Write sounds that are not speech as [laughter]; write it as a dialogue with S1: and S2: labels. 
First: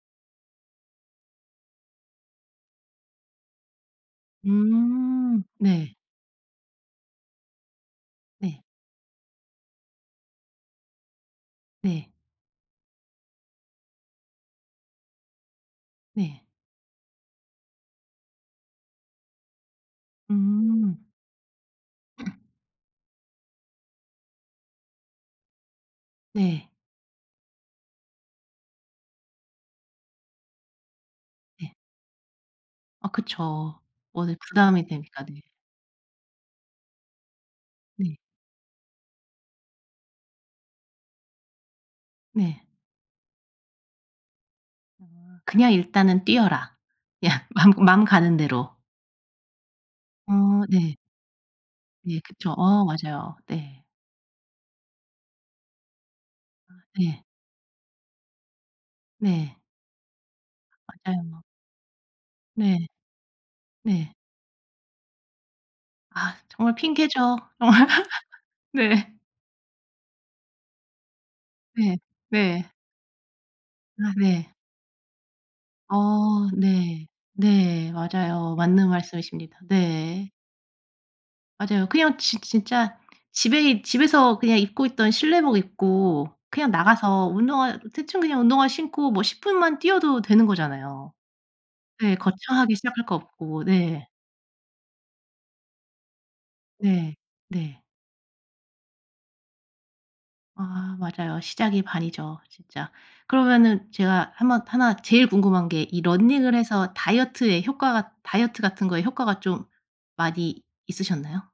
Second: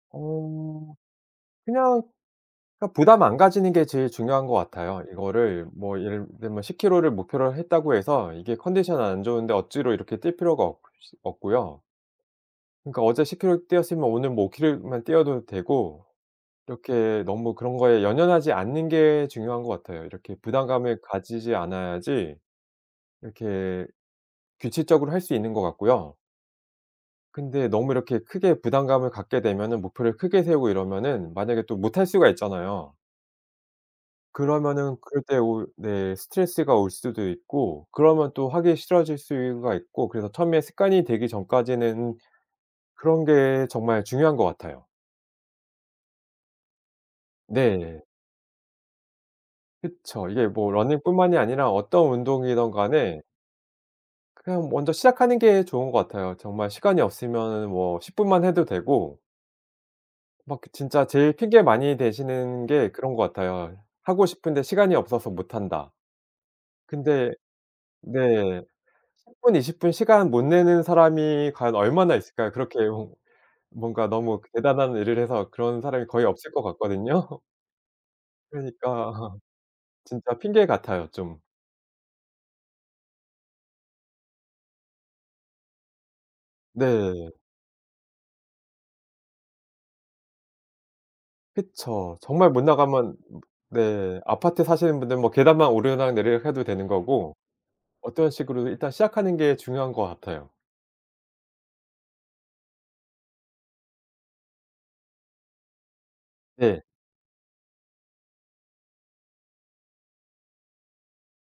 S1: 어우. 그냥 그러니까 부담 안 가지는 게 제일 중요한 것 같아요.
S2: 음.
S1: 이거를
S2: 네.
S1: 뭐 예를 들면 10km 를 목표로 했다고 해서 이게
S2: 네.
S1: 컨디션 안 좋은데 억지로 이렇게 뛸 필요가 없이 없고요.
S2: 네.
S1: 그러니까 어제 10km 뛰었으면 오늘 뭐 5km 만 뛰어도 되고
S2: 네.
S1: 이렇게 너무 그런 거에 연연하지 않는 게 중요한 것 같아요. 이렇게 부담감을
S2: 음.
S1: 가지지 않아야지 이렇게 규칙적으로 할 수 있는 것 같고요.
S2: 네.
S1: 근데 너무 이렇게 크게 부담감을 갖게 되면은 목표를 크게 세우고 이러면은 만약에
S2: 네.
S1: 또 못할 수가 있잖아요.
S2: 아 그쵸. 원래 부담이
S1: 그러면은 그럴
S2: 되니까
S1: 때
S2: 네.
S1: 오히 네 스트레스가 올 수도 있고
S2: 네.
S1: 그러면 또 하기 싫어질 수가 있고 그래서 처음에 습관이 되기 전까지는
S2: 네.
S1: 그런 게 정말 중요한 것 같아요.
S2: 아. 그냥 일단은 뛰어라. 야 맘
S1: 네.
S2: 맘 가는 대로.
S1: 그쵸. 이게
S2: 어.
S1: 뭐
S2: 네.
S1: 러닝뿐만이 아니라 어떤
S2: 예 그쵸.
S1: 운동이든
S2: 어
S1: 간에
S2: 맞아요. 네.
S1: 그냥 먼저 시작하는 게 좋은 것 같아요. 정말
S2: 아
S1: 시간이
S2: 네.
S1: 없으면은 뭐 10 분만 해도 되고
S2: 네.
S1: 막 그 진짜
S2: 아
S1: 제일
S2: 맞아요.
S1: 핑계 많이 대시는
S2: 네.
S1: 게 그런 것 같아요.
S2: 네.
S1: "하고 싶은데 시간이 없어서 못 한다."
S2: 아 정말
S1: 근데
S2: 핑계죠. [laughs]
S1: 네.
S2: 네.
S1: 10 20 분 시간 못 내는 사람이 과연
S2: 네.
S1: 얼마나 있을까요?
S2: 네.
S1: 그렇게 뭔 뭔가
S2: 아
S1: 너무
S2: 네.
S1: 대단한 일을 해서 그런 사람이 거의
S2: 어.
S1: 없을 것
S2: 네.
S1: 같거든요.
S2: 네. 맞아요. 맞는
S1: 그러니까 [laughs]
S2: 말씀이십니다. 네.
S1: 진짜 핑계 같아요 좀.
S2: 맞아요. 그냥 진 진짜 집에 있 집에서 그냥 입고 있던 실내복 입고 그냥 나가서
S1: 네.
S2: 운동화 대충 그냥 운동화 신고 뭐 10 분만 뛰어도 되는 거잖아요. 네
S1: 그쵸. 정말 못
S2: 거창하게 시작할
S1: 나가면
S2: 거
S1: 읍
S2: 없고 네.
S1: 네. 아파트 사시는 분들 뭐 계단만 오르락내리락 해도 되는
S2: 네.
S1: 거고.
S2: 네.
S1: 어떤 식으로든 일단 시작하는 게 중요한 것 같아요.
S2: 아 맞아요. 시작이 반이죠 진짜. 그러면은 제가 한번 하나 제일 궁금한 게 이 러닝을
S1: 네.
S2: 해서 다이어트에 효과가 다이어트 같은 거에 효과가 좀 많이 있으셨나요?